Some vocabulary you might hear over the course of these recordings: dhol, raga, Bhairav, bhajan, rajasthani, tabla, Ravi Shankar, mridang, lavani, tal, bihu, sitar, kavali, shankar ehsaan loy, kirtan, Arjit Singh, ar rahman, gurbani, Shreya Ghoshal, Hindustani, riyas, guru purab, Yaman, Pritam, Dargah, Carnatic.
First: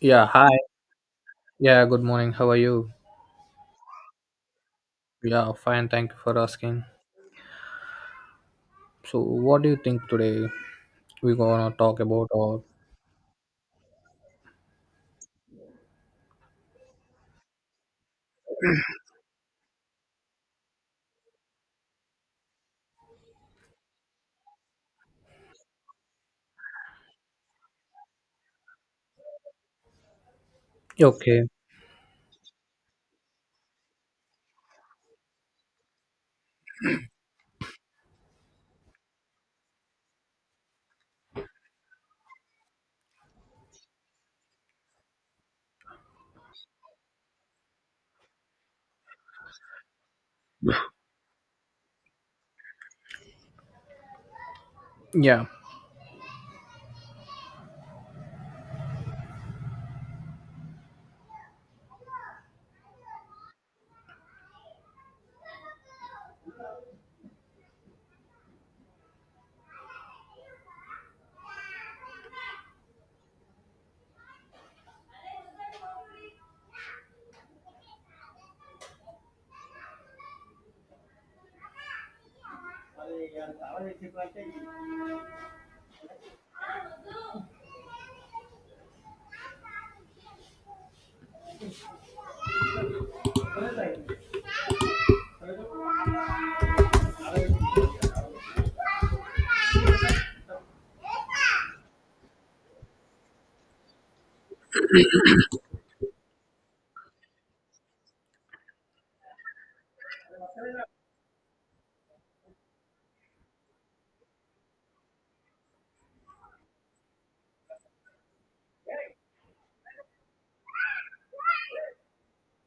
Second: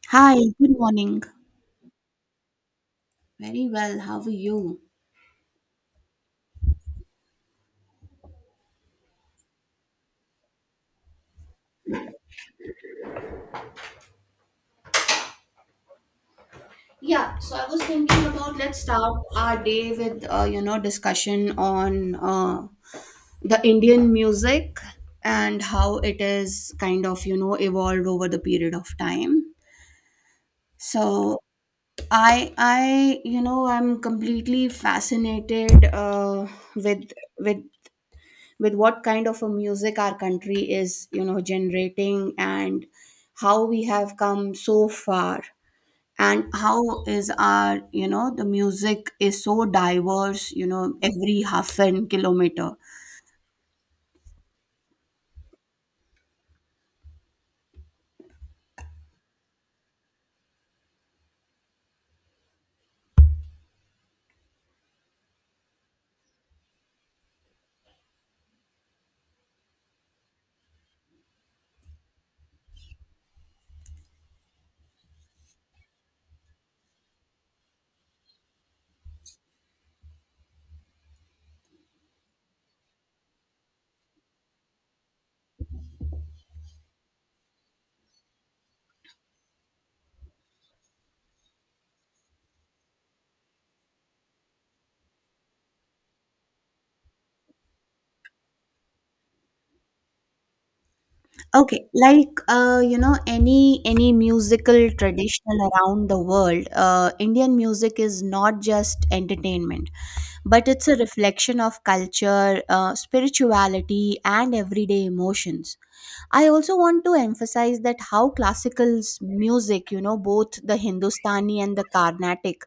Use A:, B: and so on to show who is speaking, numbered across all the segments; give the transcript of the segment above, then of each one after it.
A: Yeah,
B: Hi,
A: hi.
B: good morning.
A: Yeah, good morning. How are you?
B: Very well. How are you?
A: Yeah, fine. Thank you for asking. So, what do you think today we're gonna talk about? Or
B: Yeah, so I was thinking about let's start our day with you know discussion on the Indian music and how it is kind of evolved over the period of time. So
A: okay,
B: I I'm completely fascinated with with what kind of a music our country is generating and how we have come so far and how is our the music is so diverse, every half an kilometer.
A: yeah.
B: Okay, like any musical traditional around the world, Indian music is not just entertainment, but it's a reflection of culture, spirituality, and everyday emotions. I also want to emphasize that how music, both the Hindustani and the Carnatic,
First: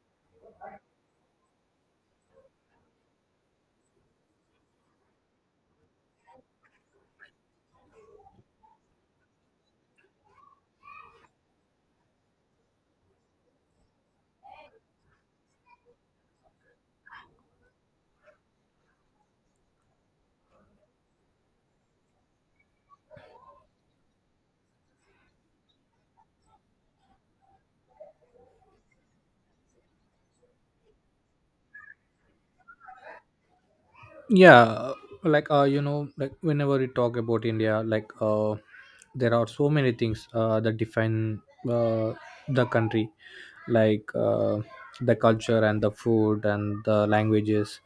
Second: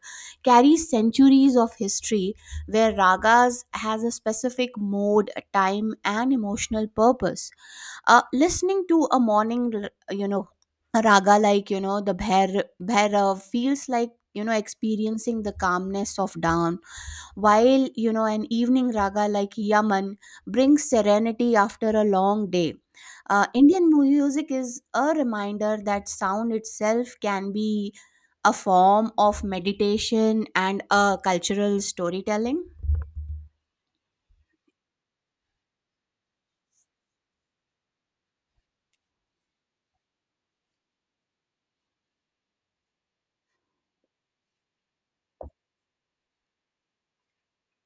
B: carries centuries of history, where ragas has a specific mode, time, and emotional purpose. Listening to a morning a raga like, the Bhairav, feels like, experiencing the calmness of dawn, while an evening raga like Yaman brings serenity after a long day. Indian music is a reminder that sound itself can be a form of meditation and a cultural storytelling.
A: Yeah, like like whenever we talk about india like there are so many things that define uh the country, like the culture and the food and the languages.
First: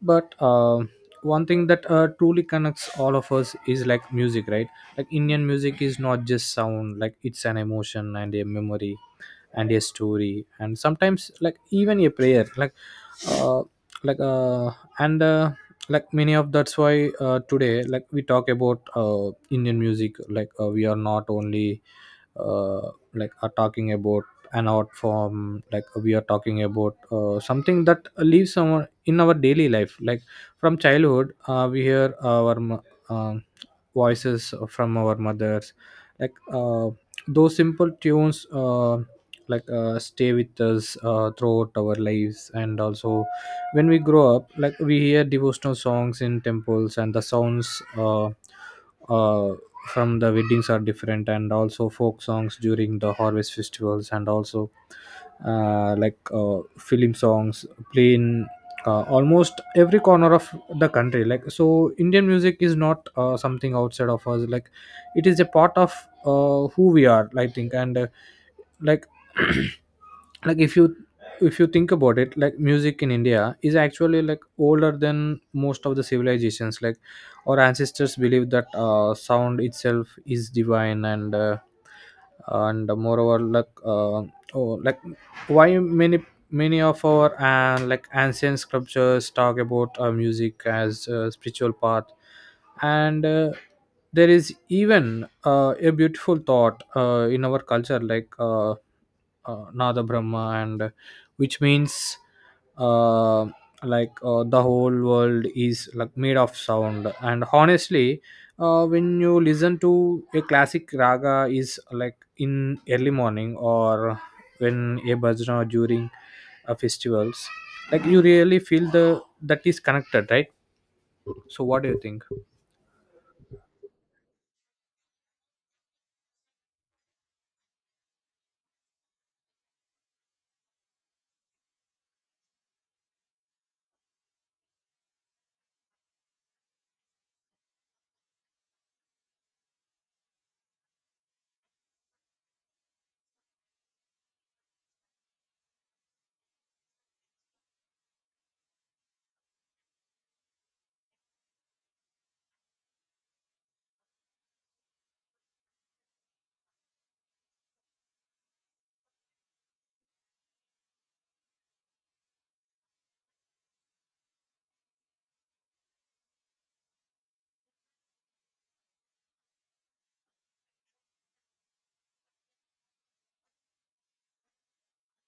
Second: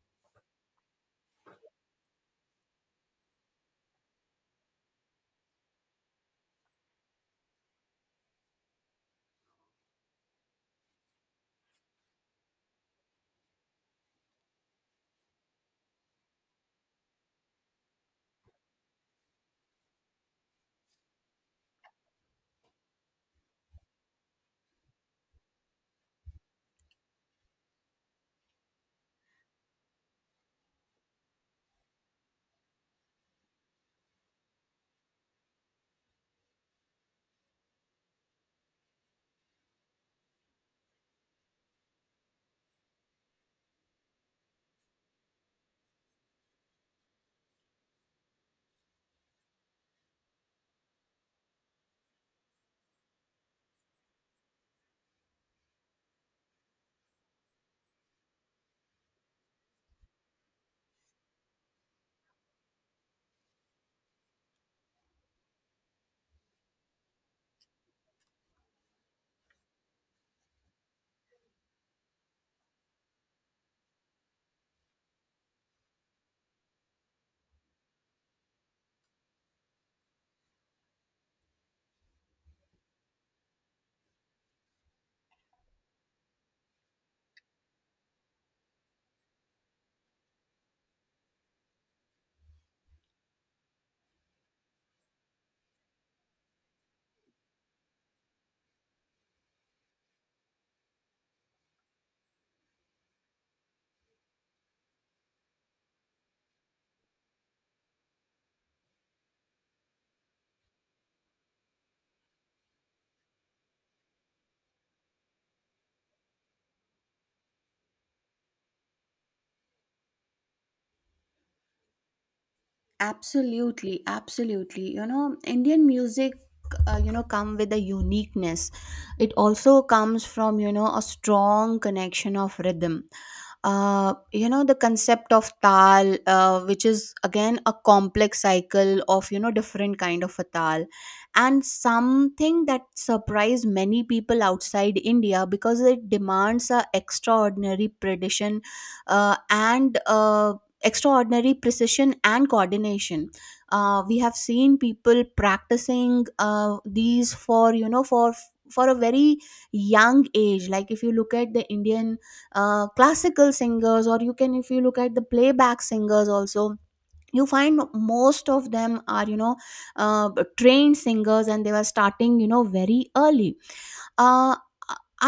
A: But one thing that truly connects all of us is like music, right? Like indian music is not just sound, like it's an emotion and a memory and a story and sometimes like even a prayer. Like uh like and like many of that's why today, like we talk about indian music, like we are not only like are talking about an art form, like we are talking about something that lives our, in our daily life, like from childhood we hear our um, voices from our mothers, like those simple tunes like stay with us throughout our lives. And also when we grow up, like we hear devotional songs in temples, and the sounds uh, from the weddings are different, and also folk songs during the harvest festivals, and also like film songs play in almost every corner of the country. Like so indian music is not something outside of us, like it is a part of who we are, I think. And like like if you think about it, like music in india is actually like older than most of the civilizations. Like our ancestors believed that sound itself is divine. And and moreover like oh, like why many of our and like ancient sculptures talk about music as a spiritual path. And there is even a beautiful thought in our culture, like nada brahma, and which means uh, like the whole world is like made of sound. And honestly when you listen to a classic raga is like in early morning or when a bhajna or during festivals, like you really feel the that is connected, right? So what do you think?
B: Absolutely, absolutely. You know, Indian music, come with a uniqueness. It also comes from a strong connection of rhythm, the concept of tal, which is again a complex cycle of different kind of a tal, and something that surprised many people outside India, because it demands a extraordinary precision, and extraordinary precision and coordination. We have seen people practicing these for for a very young age. Like if you look at the Indian classical singers, or you can if you look at the playback singers also, you find most of them are uh, trained singers, and they were starting very early. uh,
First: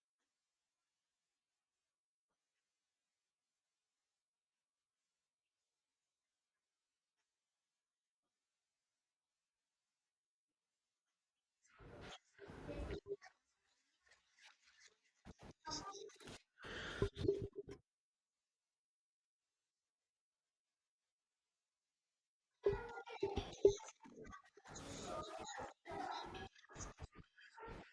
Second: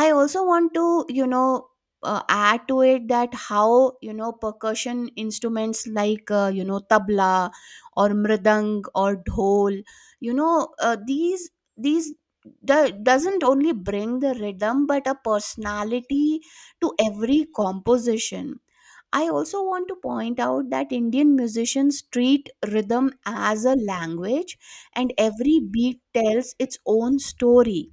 B: i also want to add to it that how percussion instruments like tabla or mridang or dhol, you know uh, these these doesn't only bring the rhythm but a personality to every composition. I also want to point out that Indian musicians treat rhythm as a language, and every beat tells its own story.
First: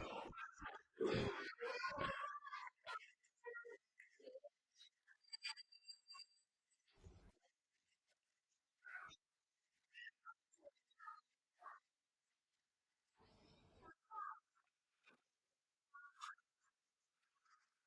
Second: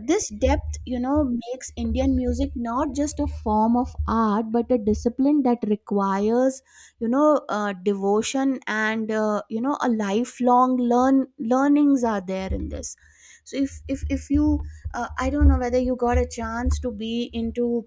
B: This depth, makes Indian music not just a form of art, but a discipline that requires, devotion and a lifelong learnings are there in this. So if you, I don't know whether you got a chance to be into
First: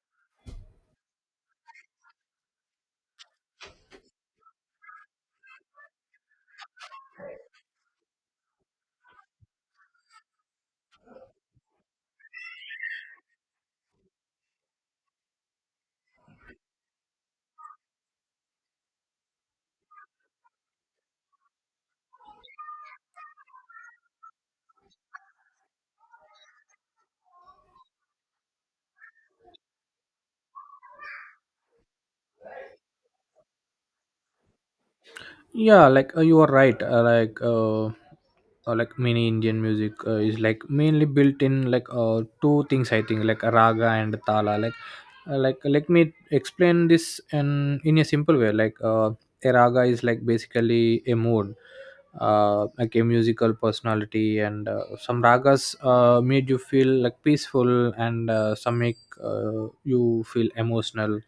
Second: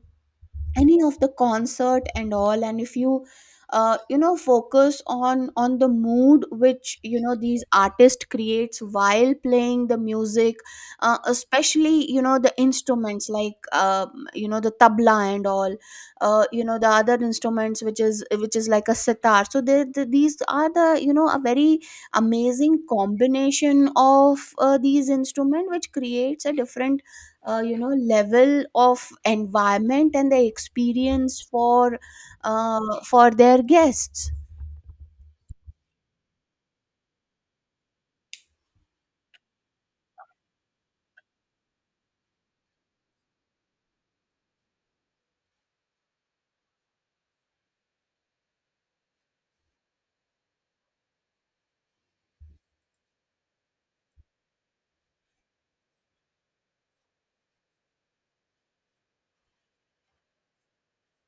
B: any of the concert and all, and if you you know focus on the mood which these artists creates while playing the music, especially the instruments like the tabla and all, the other instruments which is like a sitar. So these are the, a very amazing combination of these instrument, which creates a different level of environment and the experience for their guests.
A: Yeah, like you are right, like many indian music is like mainly built in like two things, I think. Like a raga and a tala, like let me explain this in a simple way, like a raga is like basically a mood, like a musical personality. And some ragas made you feel like peaceful, and some make you feel emotional,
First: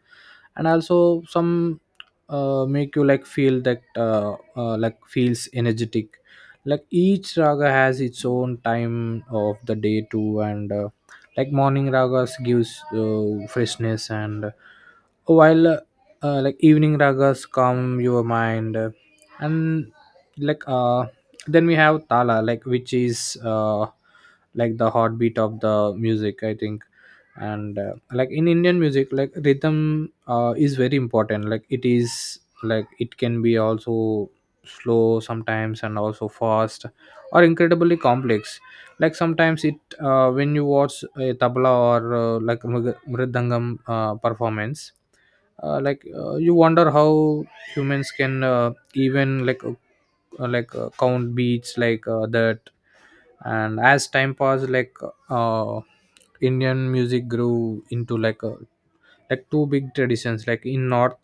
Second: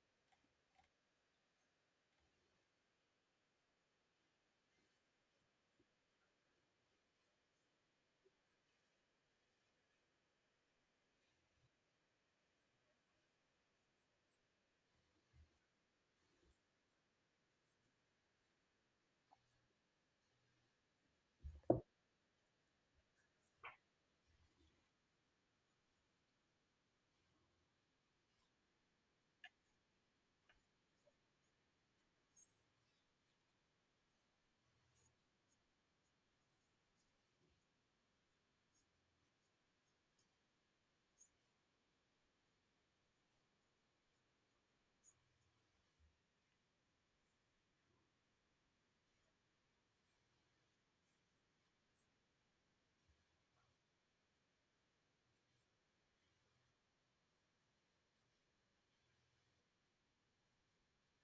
A: and also some make you like feel that like feels energetic. Like each raga has its own time of the day too. And like morning ragas gives freshness, and while like evening ragas calm your mind, and like then we have tala, like which is like the heartbeat of the music, I think. And like in indian music, like rhythm is very important. Like it is, like it can be also slow sometimes and also fast, or incredibly complex. Like sometimes it when you watch a tabla or like mridangam performance, like you wonder how humans can even like count beats like that. And as time passed, like uh, indian music grew into like a two big traditions. Like in north,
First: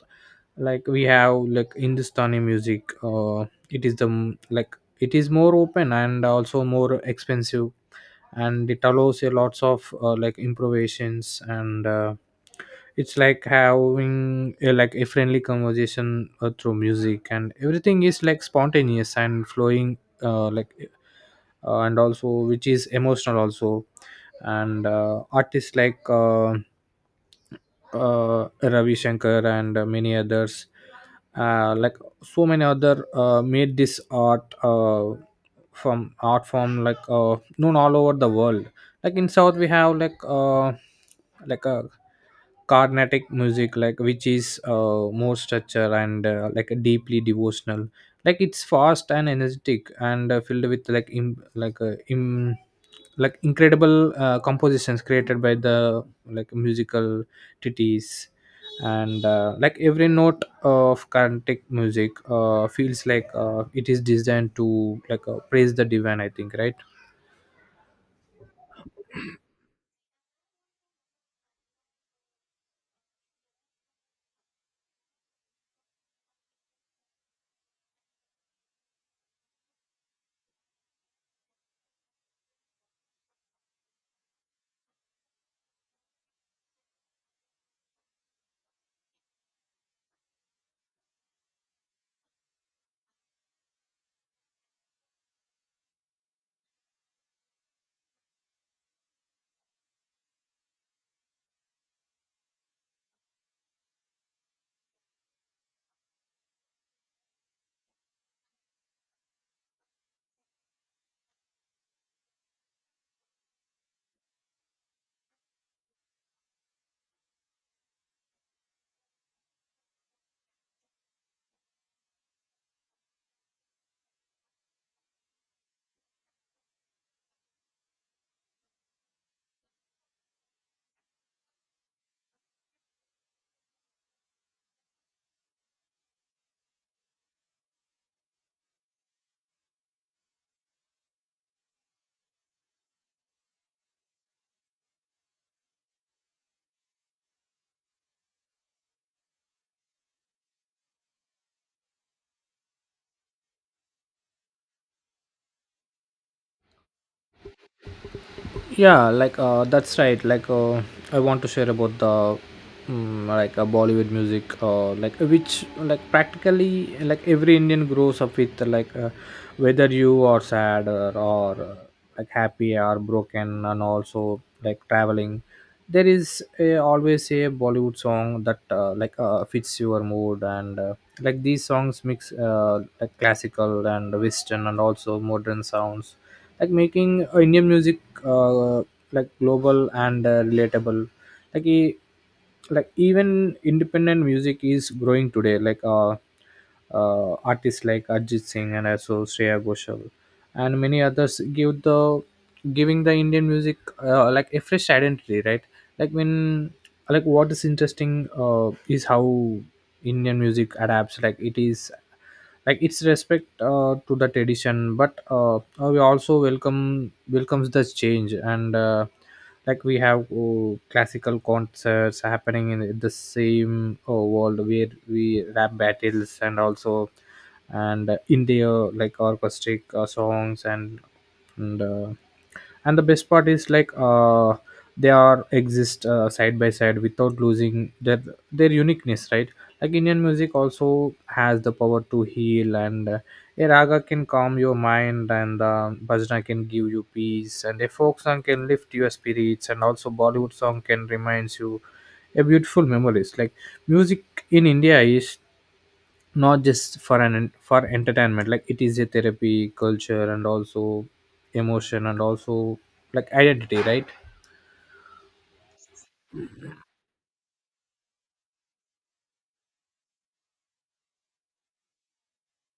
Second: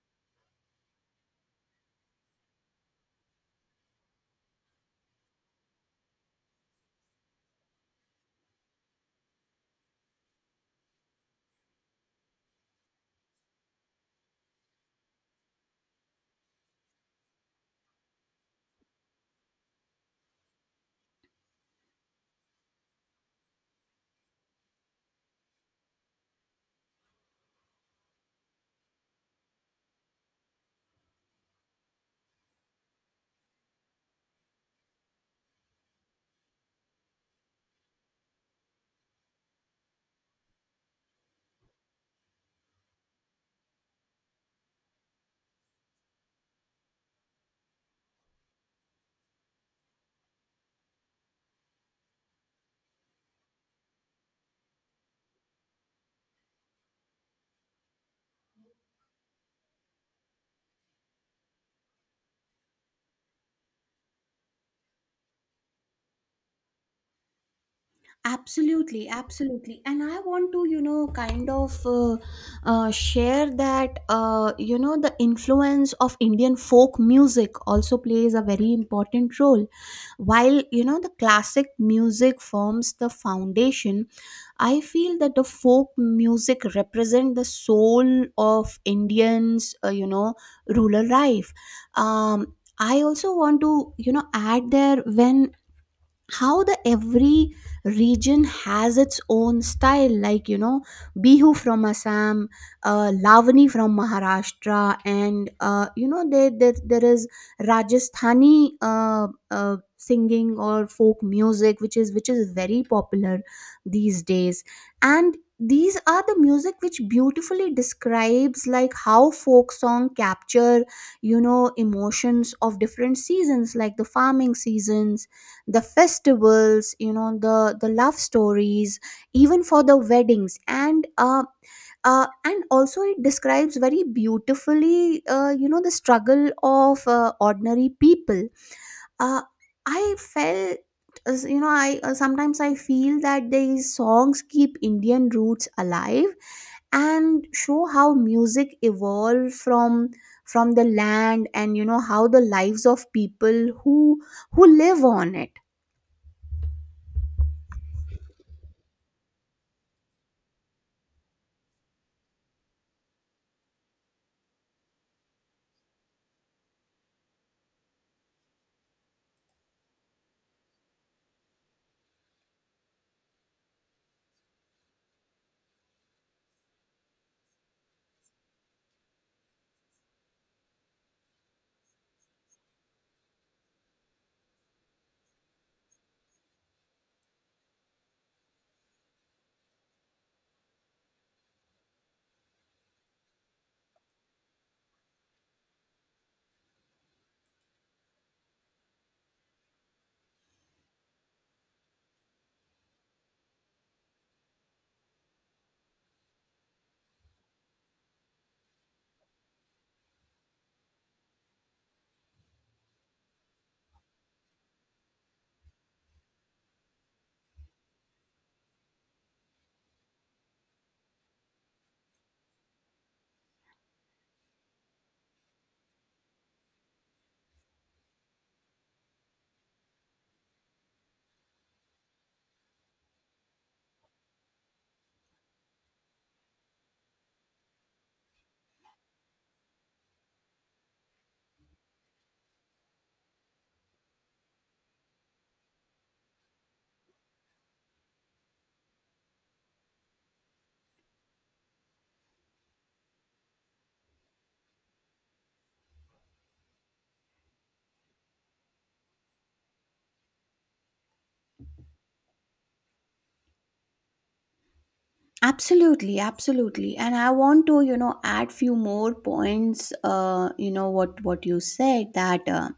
A: like we have like hindustani music. Uh it is the like it is more open and also more expensive, and it allows a lots of like improvisations. And it's like having a, like a friendly conversation through music, and everything is like spontaneous and flowing, like and also which is emotional also. And artists like Ravi Shankar and many others, like so many other made this art, from art form, like known all over the world. Like in South, we have like a Carnatic music, like which is more structure, and like deeply devotional. Like it's fast and energetic, and filled with like like like incredible compositions created by the like musical titties. And like every note of Carnatic music feels like it is designed to like praise the divine, I think, right?
B: Absolutely, absolutely. And I want to, kind of share that, the influence of Indian folk music also plays a very important role. While, the classic music forms the foundation, I feel that the folk music represent the soul of Indians, rural life. Um, I also want to, add there when how the every region has its own style, like Bihu from Assam, Lavani from Maharashtra, and there is Rajasthani singing or folk music, which is very popular these days. And these are the music which beautifully describes like how folk song capture emotions of different seasons, like the farming seasons, the festivals, the love stories, even for the weddings, and also it describes very beautifully the struggle of ordinary people. Uh, i felt you know I sometimes I feel that these songs keep Indian roots alive and show how music evolved from the land, and how the lives of people who live on it.
A: Yeah, like that's right. Like I want to share about the like bollywood music, like which like practically like every indian grows up with, like whether you are sad or like happy or broken, and also like traveling, there is a, always a bollywood song that like fits your mood. And like these songs mix like classical and western and also modern sounds, like making indian music uh, like global and relatable. Like like even independent music is growing today. Like artists like arjit singh and also shreya ghoshal and many others give the giving the indian music like a fresh identity, right? Like when, like what is interesting is how indian music adapts. Like it is like its respect to the tradition, but we also welcomes the change. And like we have classical concerts happening in the same world where we rap battles, and also, and in their like orchestric songs, and and the best part is like they are exist side by side without losing their uniqueness, right? Like indian music also has the power to heal, and a raga can calm your mind, and bhajna can give you peace, and a folk song can lift your spirits, and also bollywood song can reminds you a beautiful memories. Like music in india is not just for an for entertainment. Like it is a therapy culture and also emotion and also like identity, right?
B: Absolutely, absolutely. And I want to add few more points, what you said, that uh,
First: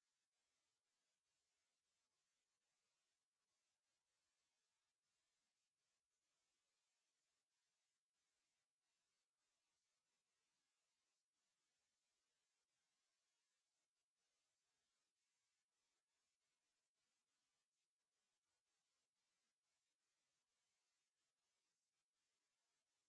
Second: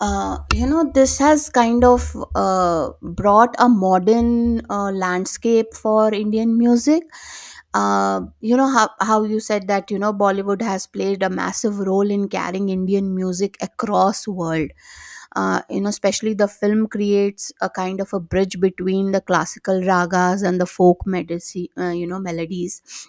B: uh, you know this has kind of brought a modern landscape for Indian music. How you said that Bollywood has played a massive role in carrying Indian music across world. Especially the film creates a kind of a bridge between the classical ragas and the melodies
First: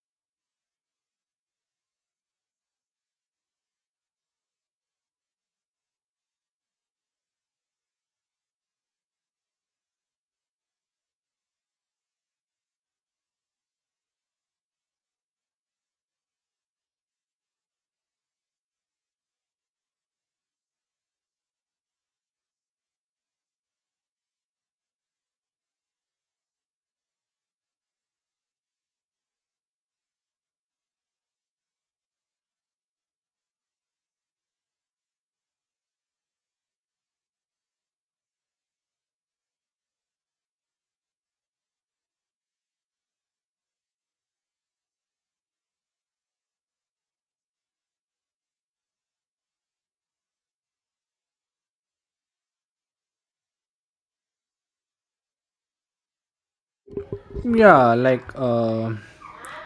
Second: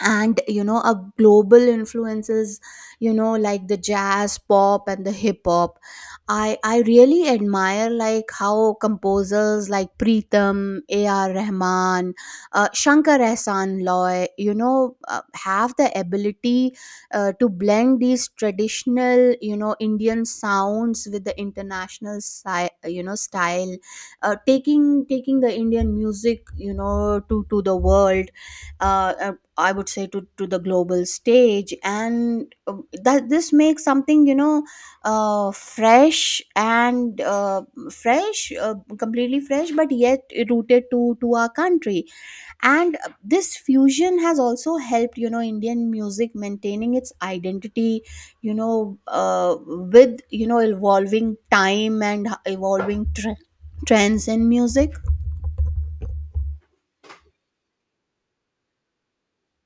B: and a global influences, like the jazz, pop and the hip hop. I really admire like how composers like Pritam, AR Rahman, Shankar Ehsaan Loy, have the ability to blend these traditional, Indian sounds with the international, style, taking the Indian music, to the world, uh, uh, I would say, to the global stage, and that this makes something, fresh, and completely fresh, but yet rooted to our country. And this fusion has also helped, Indian music maintaining its identity, with evolving time and evolving trends in music.
A: Yeah,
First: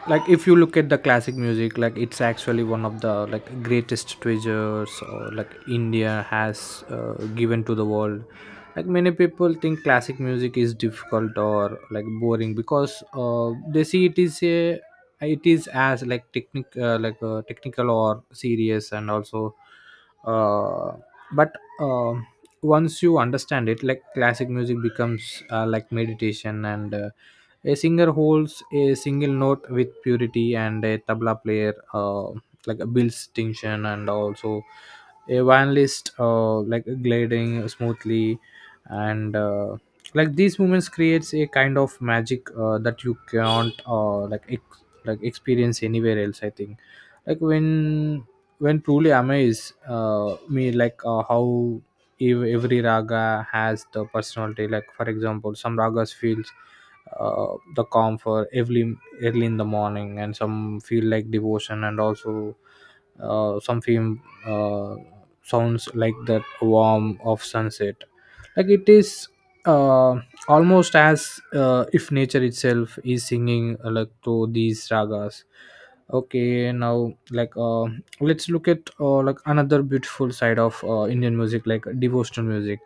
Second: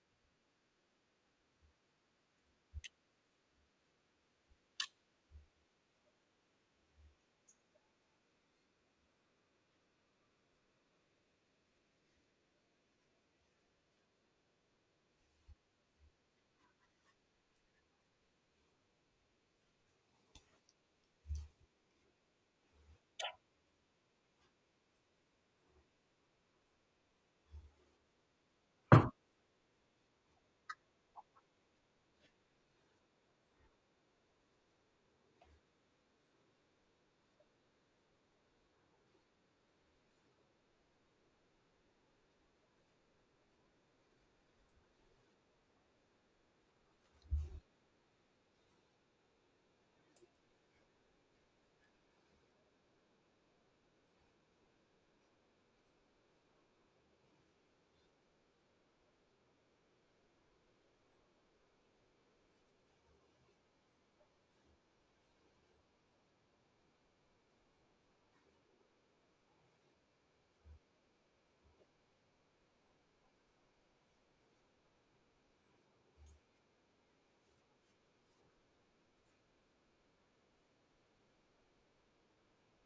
A: like if you look at the classic music, like it's actually one of the like greatest treasures, or like india has given to the world. Like many people think classic music is difficult or like boring because they see it is as like technic, like technical or serious, and also uh, but um once you understand it, like classic music becomes like meditation. And a singer holds a single note with purity, and a tabla player like builds tension, and also a violinist like gliding smoothly, and like these moments creates a kind of magic that you can't like like experience anywhere else, I think. Like when truly amazed me, like how every raga has the personality. Like for example some ragas feels the calm for early in the morning, and some feel like devotion, and also some feel uh, sounds like that warm of sunset. Like it is uh, almost as if nature itself is singing like to these ragas. Okay, now like let's look at like another beautiful side of Indian music, like devotional music.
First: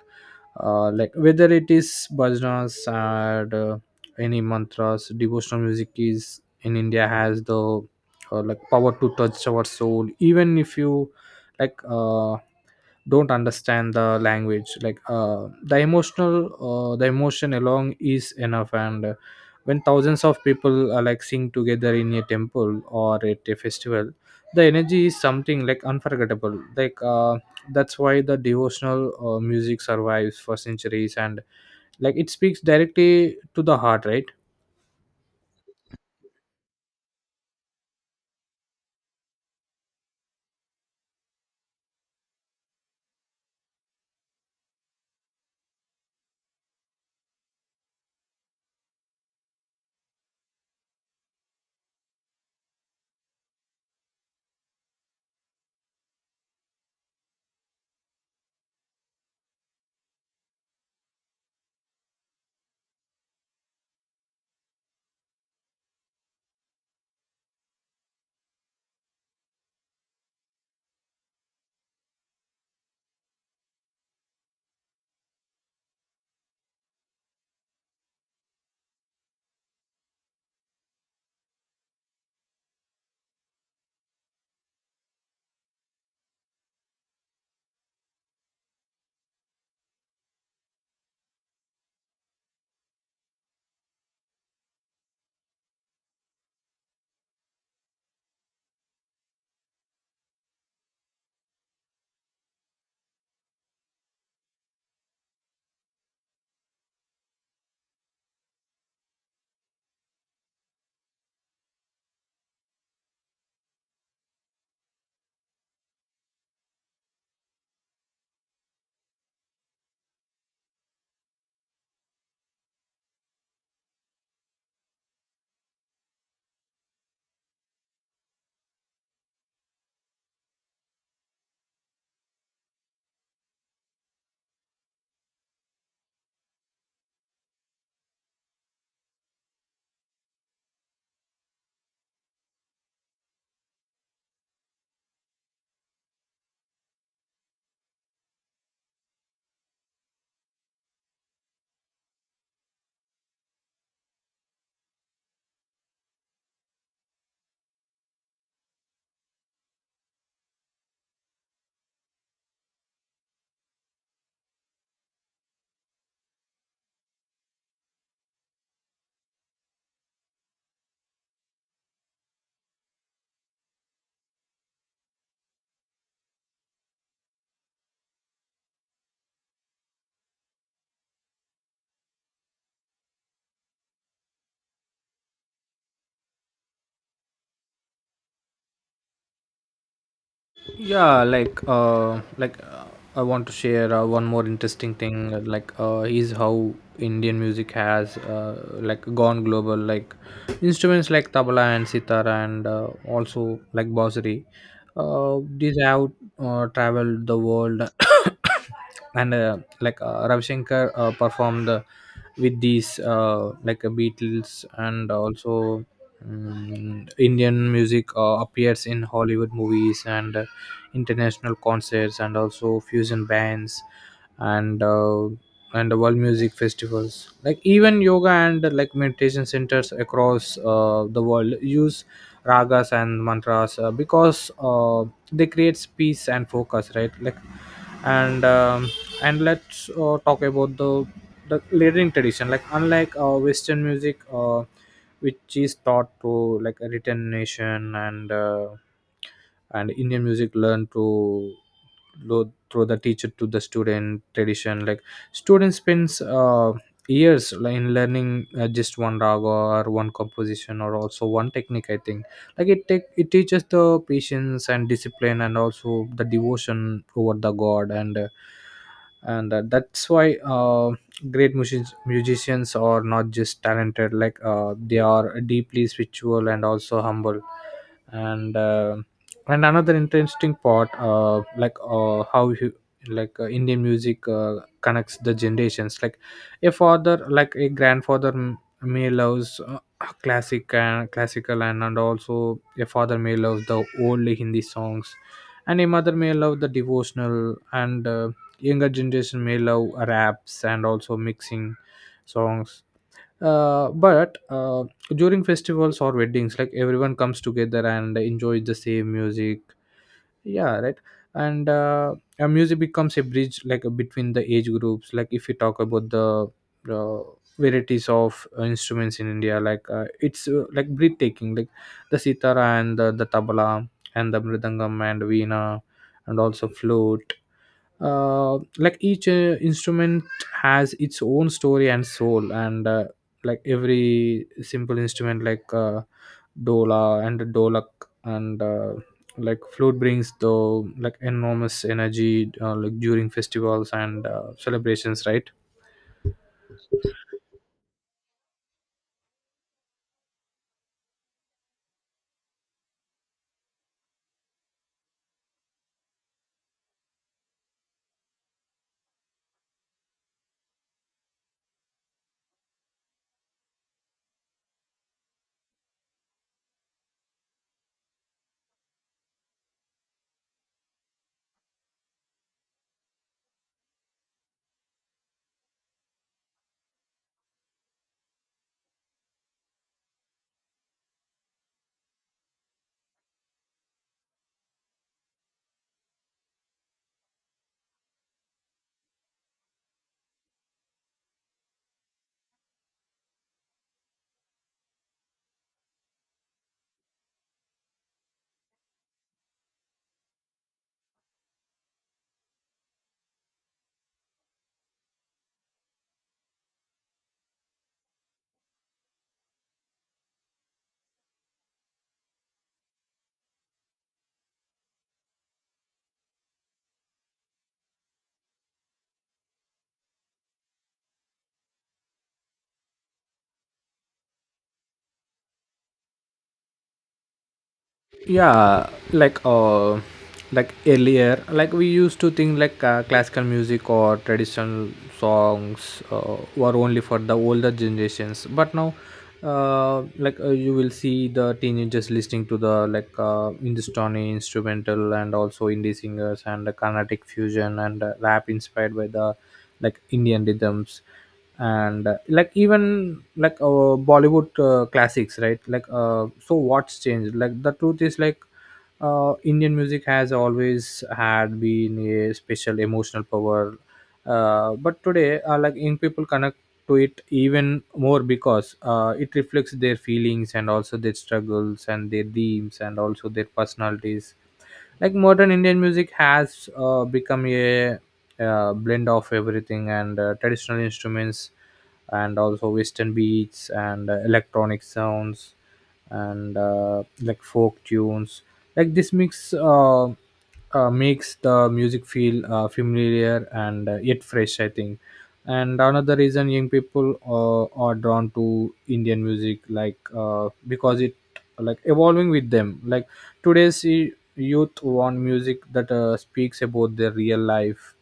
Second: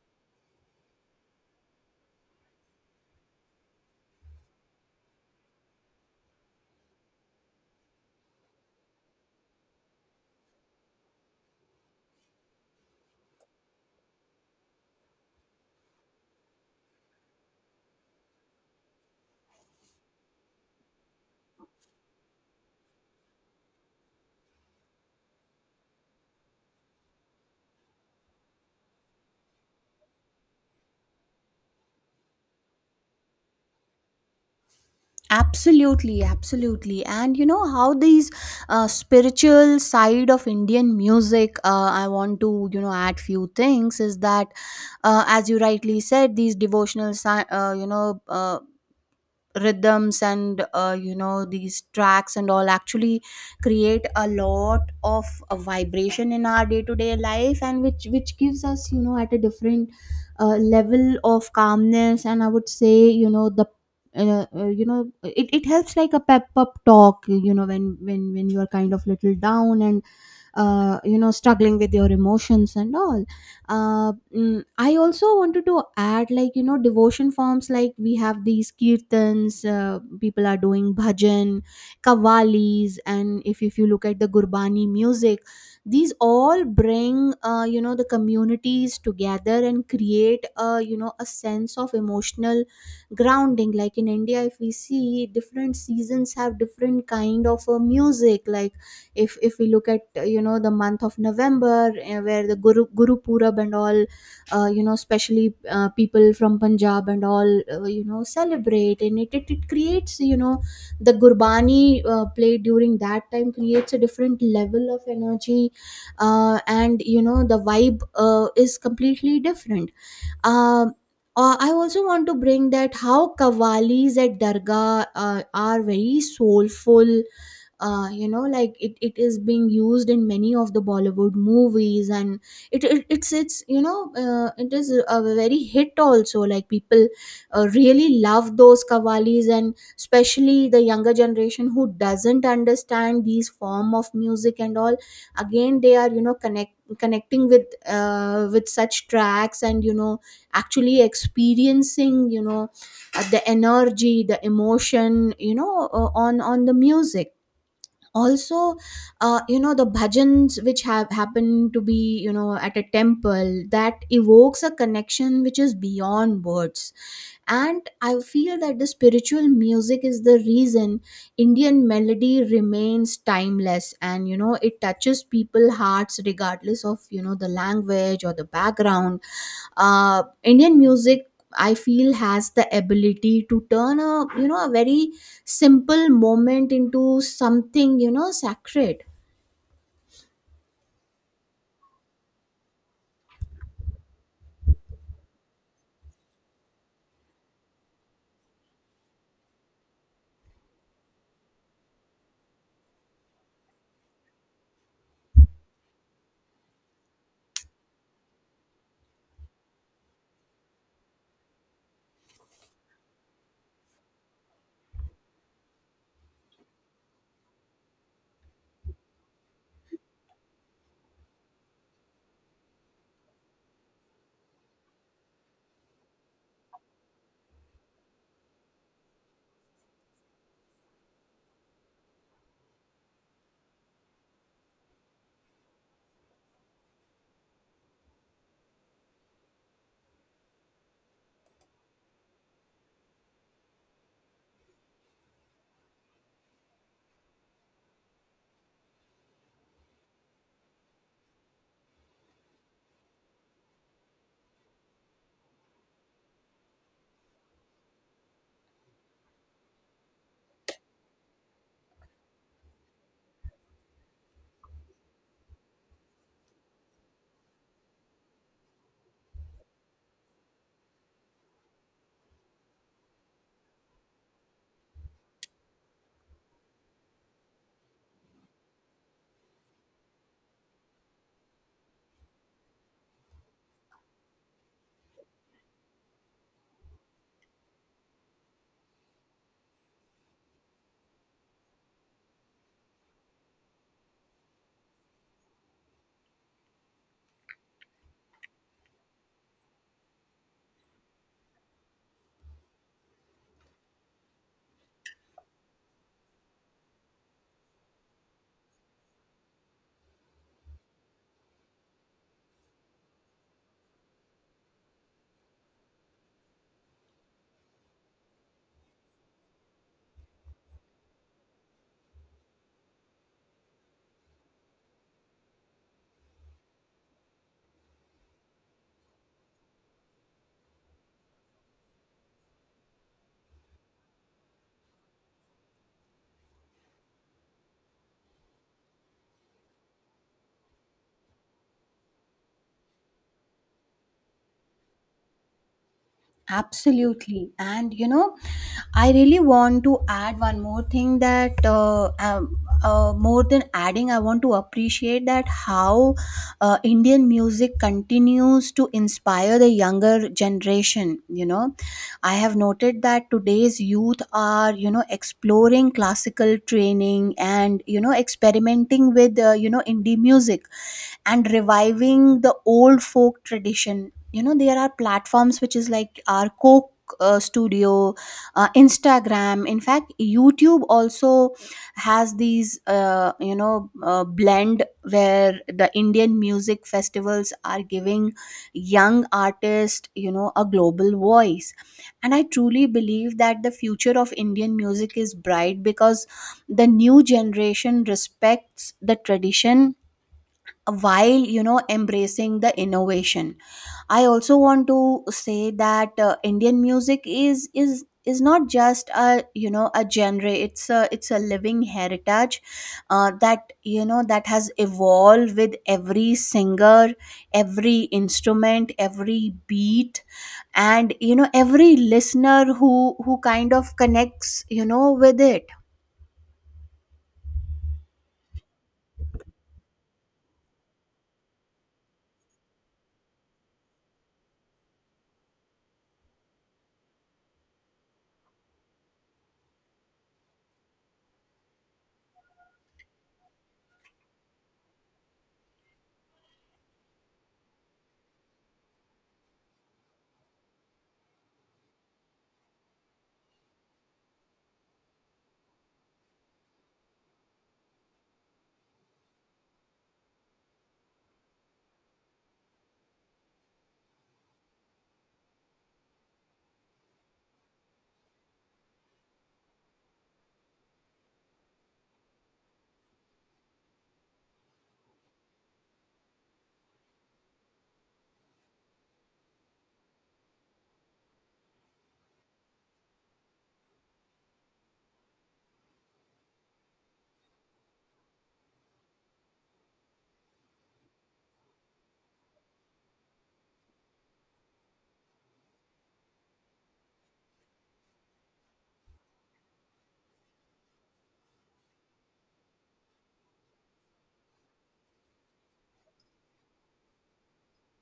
A: Like whether it is bhajans and any mantras, devotional music is in India has the like power to touch our soul. Even if you like uh, don't understand the language the emotion alone is enough and when thousands of people are sing together in a temple or at a festival, the energy is something unforgettable. That's why the devotional music survives for centuries and it speaks directly to the heart, right?
B: Absolutely, absolutely. And how these spiritual side of Indian music, I want to, add few things is that, as you rightly said, these devotional rhythms and these tracks and all actually create a lot of vibration in our day to day life, and which gives us, at a different level of calmness, and I would say the it, it helps like a pep up talk, when when you are kind of little down and struggling with your emotions and all. I also wanted to add, like devotion forms, like we have these kirtans, people are doing bhajan, kavalis, and if you look at the gurbani music, these all bring, the communities together, and create a, a sense of emotional grounding. Like in India, if we see different seasons have different kind of music. Like if we look at the month of November, where the guru purab and all, especially people from Punjab and all, celebrate, and it creates, the gurbani play during that time, creates a different level of energy, and the vibe is completely different. Um uh, I also want to bring that how kavalis at Dargah are very soulful. Like it, it is being used in many of the Bollywood movies, and it's it is a very hit also. Like people really love those kavalis, and especially the younger generation who doesn't understand these form of music and all, again they are, connecting with such tracks, and actually experiencing, the energy, the emotion, on the music also. The bhajans which have happen to be, at a temple, that evokes a connection which is beyond words. And I feel that the spiritual music is the reason Indian melody remains timeless, and it touches people hearts regardless of, the language or the background. Indian music, I feel has the ability to turn a, a very simple moment into something, sacred.
A: Yeah. I want to share one more interesting thing, is how Indian music has gone global. Instruments like tabla and sitar and also like bansuri, these have traveled the world and Ravi Shankar performed with these like Beatles. And also, Indian music appears in Hollywood movies and international concerts and also fusion bands and uh, and the world music festivals. Even yoga and meditation centers across the world use ragas and mantras because they creates peace and focus, right? Like and um, and let's talk about the leading tradition. Unlike western music, which is taught to like a written nation, and Indian music learned to through the teacher to the student tradition. Student spends years in learning just one raga or one composition or also one technique, I think. It teaches the patience and discipline and also the devotion over the god and that's why great musicians are not just talented. They are deeply spiritual and also humble. And uh, and Another interesting part, like how you like Indian music connects the generations. A father, a grandfather may loves classic and classical , and also a father may love the old Hindi songs, and a mother may love the devotional, and younger generation may love raps and also mixing songs. But During festivals or weddings, everyone comes together and enjoys the same music, yeah, right. and Music becomes a bridge between the age groups. If you talk about the uh, varieties of instruments in India, it's breathtaking. The sitara and the tabla and the mridangam and veena and also flute. Each instrument has its own story and soul, and every simple instrument dola and dolak , and flute brings the enormous energy during festivals and celebrations, right?
B: Absolutely. And I really want to add one more thing that more than adding, I want to appreciate that how Indian music continues to inspire the younger generation. I have noted that today's youth are, exploring classical training, and, experimenting with, indie music, and reviving the old folk tradition. You know, there are platforms which is like our Coke Studio, Instagram, in fact YouTube also, has these blend, where the Indian music festivals are giving young artists, a global voice. And I truly believe that the future of Indian music is bright, because the new generation respects the tradition while, embracing the innovation. I also want to say that Indian music is not just a, a genre. It's a, it's a living heritage, that that has evolved with every singer, every instrument, every beat, and every listener who kind of connects, with it.
A: Yeah. Earlier we used to think classical music or traditional songs were only for the older generations, but now you will see the teenagers listening to the Hindustani instrumental and also indie singers and the carnatic fusion and rap inspired by the Indian rhythms, and even Bollywood classics, right? So what's changed? The truth is, Indian music has always had been a special emotional power, but today young people connect to it even more because it reflects their feelings and also their struggles and their dreams and also their personalities. Modern Indian music has become a blend of everything and traditional instruments and also western beats and electronic sounds , and folk tunes. This mix makes the music feel familiar and yet fresh, I think. And another reason young people are drawn to Indian music, because it evolving with them. Today's youth want music that speaks about their real life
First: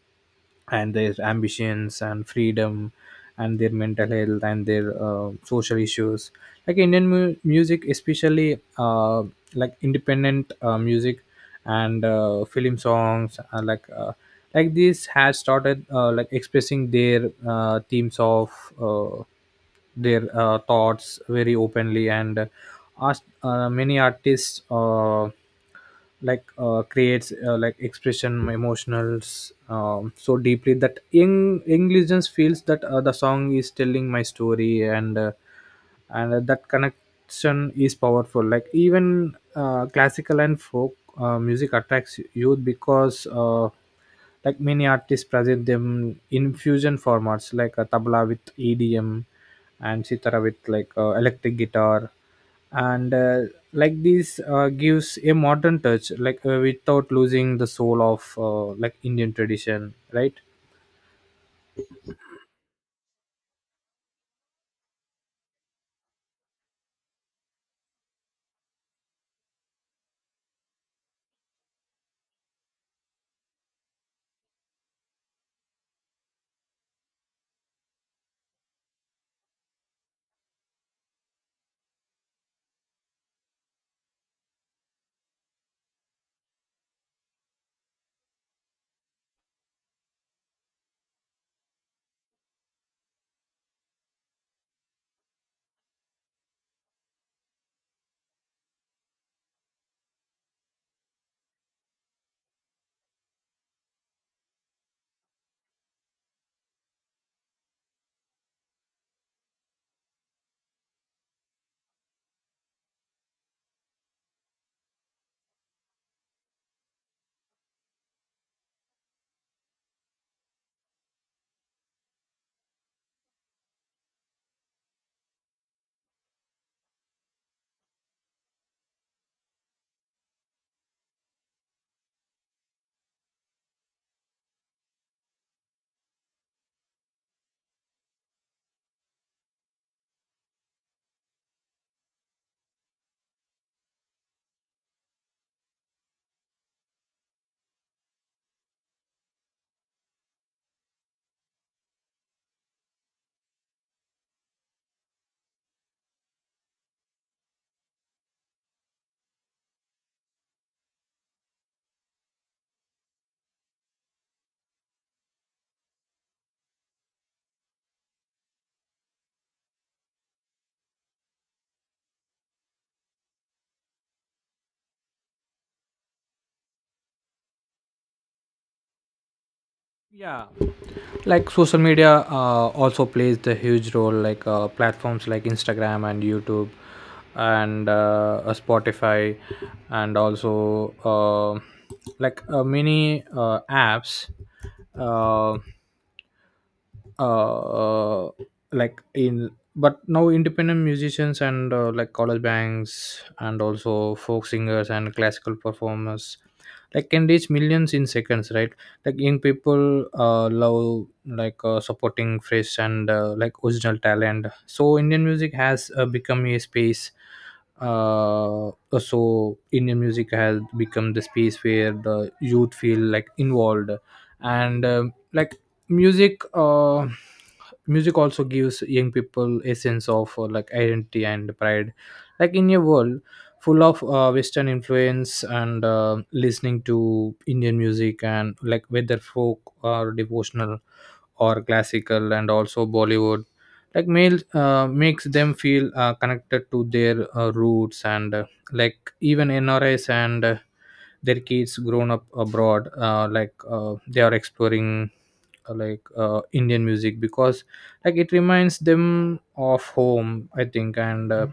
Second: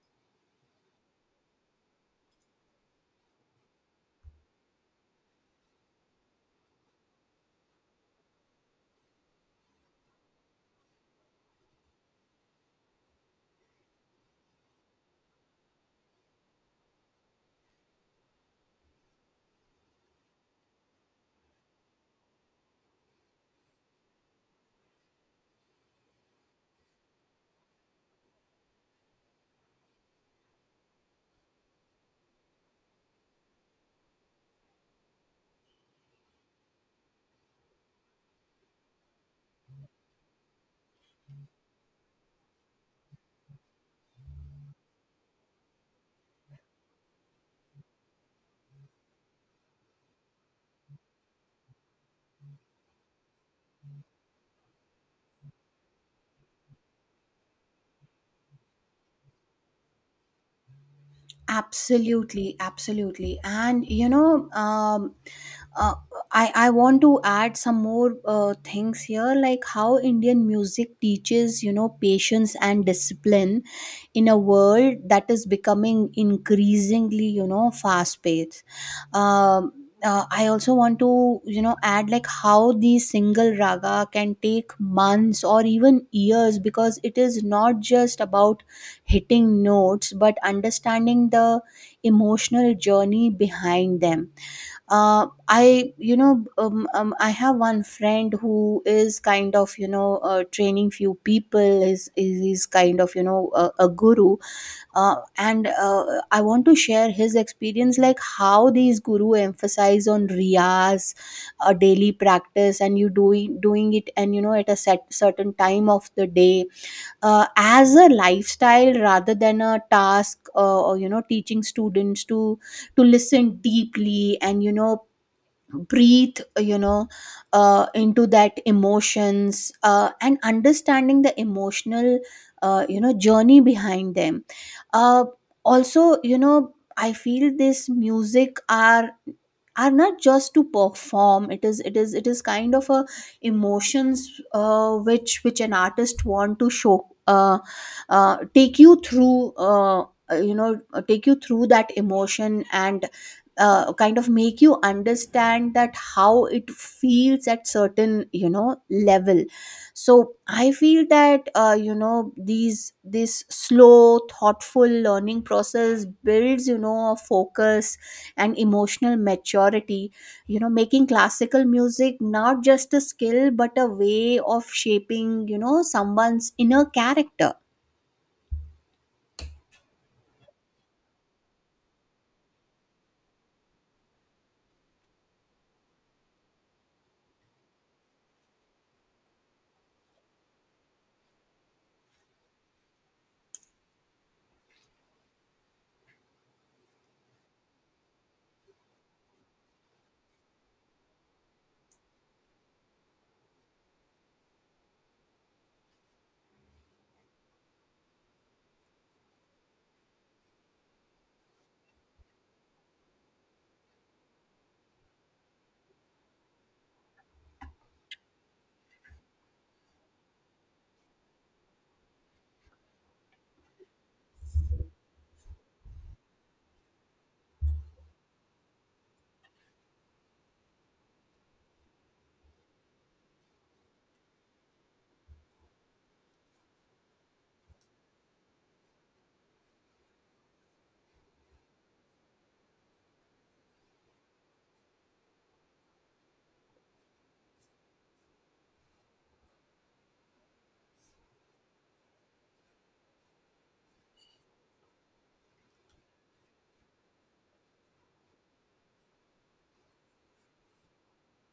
A: and their ambitions and freedom and their mental health and their social issues. Indian music, especially independent music and film songs, this has started expressing their themes of uh, their thoughts very openly and ask many artists creates expression emotionals so deeply that young English feels that the song is telling my story and that connection is powerful. Even classical and folk music attracts youth because, many artists present them in fusion formats like a tabla with EDM and sitara with electric guitar and like this gives a modern touch without losing the soul of Indian tradition, right?
B: Absolutely, absolutely. And uh, I want to add some more things here, like how Indian music teaches, patience and discipline, in a world that is becoming increasingly, fast paced. um I also want to, add like how the single raga can take months or even years, because it is not just about hitting notes, but understanding the emotional journey behind them. I I have one friend who is kind of, training few people, is kind of, a guru, and I want to share his experience, like how these guru emphasize on riyas, a daily practice, and you doing it, and at a certain time of the day, as a lifestyle rather than a task, or teaching students to listen deeply, and breathe, into that emotions, and understanding the emotional journey behind them. Uh, also you know i feel this music are not just to perform. It is kind of a emotions which an artist want to show, take you through, you know take you through that emotion, and kind of make you understand that how it feels at certain, level. So I feel that these this slow thoughtful learning process builds, a focus and emotional maturity, making classical music not just a skill, but a way of shaping, someone's inner character.
A: Yeah. Social media also plays the huge role. Platforms like Instagram and YouTube and Spotify and also many apps. Uh, uh like in but now independent musicians and college bands and also folk singers and classical performers can reach millions in seconds, right? Young people love supporting fresh and original talent. So Indian music has become a space uh, so Indian music has become the space where the youth feel involved and like music Music also gives young people a sense of identity and pride. In a world full of western influence and listening to Indian music and like whether folk or devotional or classical and also Bollywood, like male makes them feel connected to their roots and Even NRs and their kids grown up abroad, they are exploring Indian music because it reminds them of home, I think. And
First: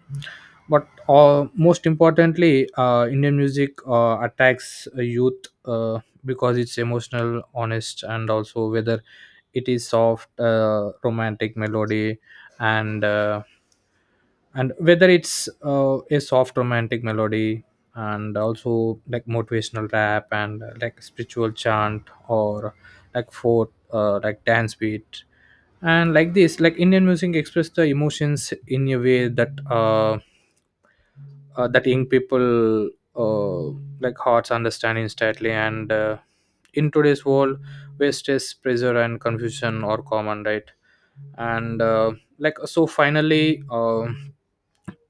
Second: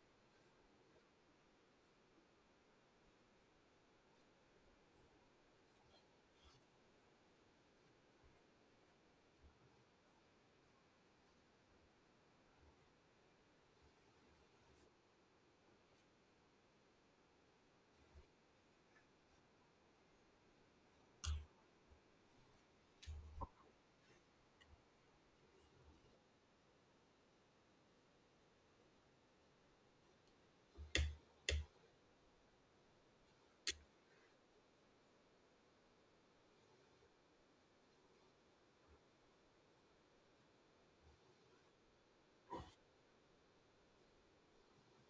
A: but Most importantly, Indian music attacks a youth, because it's emotional honest. And also Whether it is soft romantic melody and uh, and whether it's a soft romantic melody and also motivational rap and spiritual chant or folk dance beat and like this like Indian music express the emotions in a way that that young people uh, like hearts understand instantly and in today's world where stress pressure and confusion are common, right? And uh, like so finally, um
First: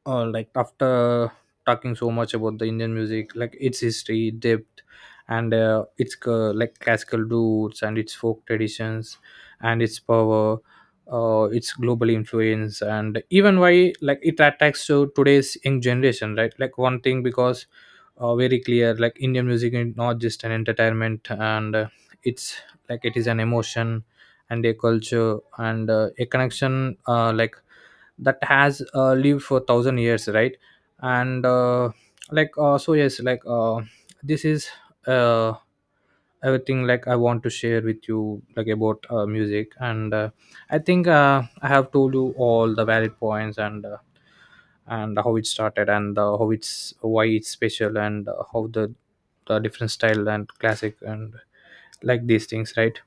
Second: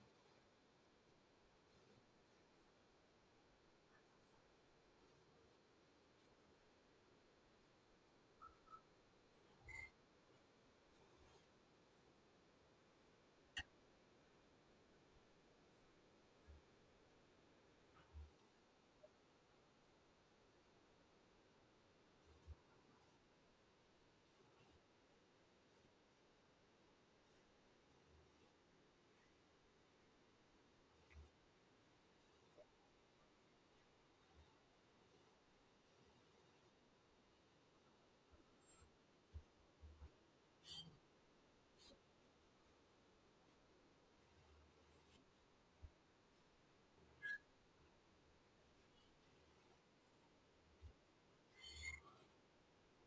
A: uh, like after talking so much about the Indian music, its history depth and its classical roots and its folk traditions and its power, its global influence and even why it attacks to today's young generation, right? One thing because very clear, Indian music is not just an entertainment and it's it is an emotion and a culture and a connection, that has lived for thousand years, right? And uh, like uh, so yes, this is uh, everything I want to share with you about music and I think I have told you all the valid points , and how it started and how it's why it's special , and how the different style and classic and these things, right?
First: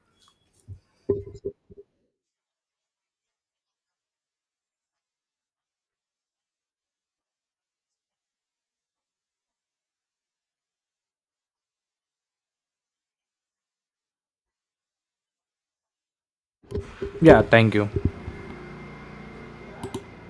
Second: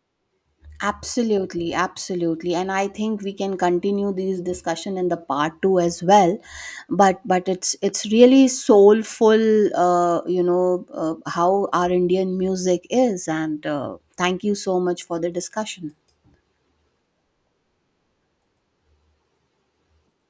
B: Absolutely, absolutely. And I think we can continue this discussion in the part two as well. But it's really soulful, how our Indian music is. And thank you so much for the discussion.
A: Yeah, thank you.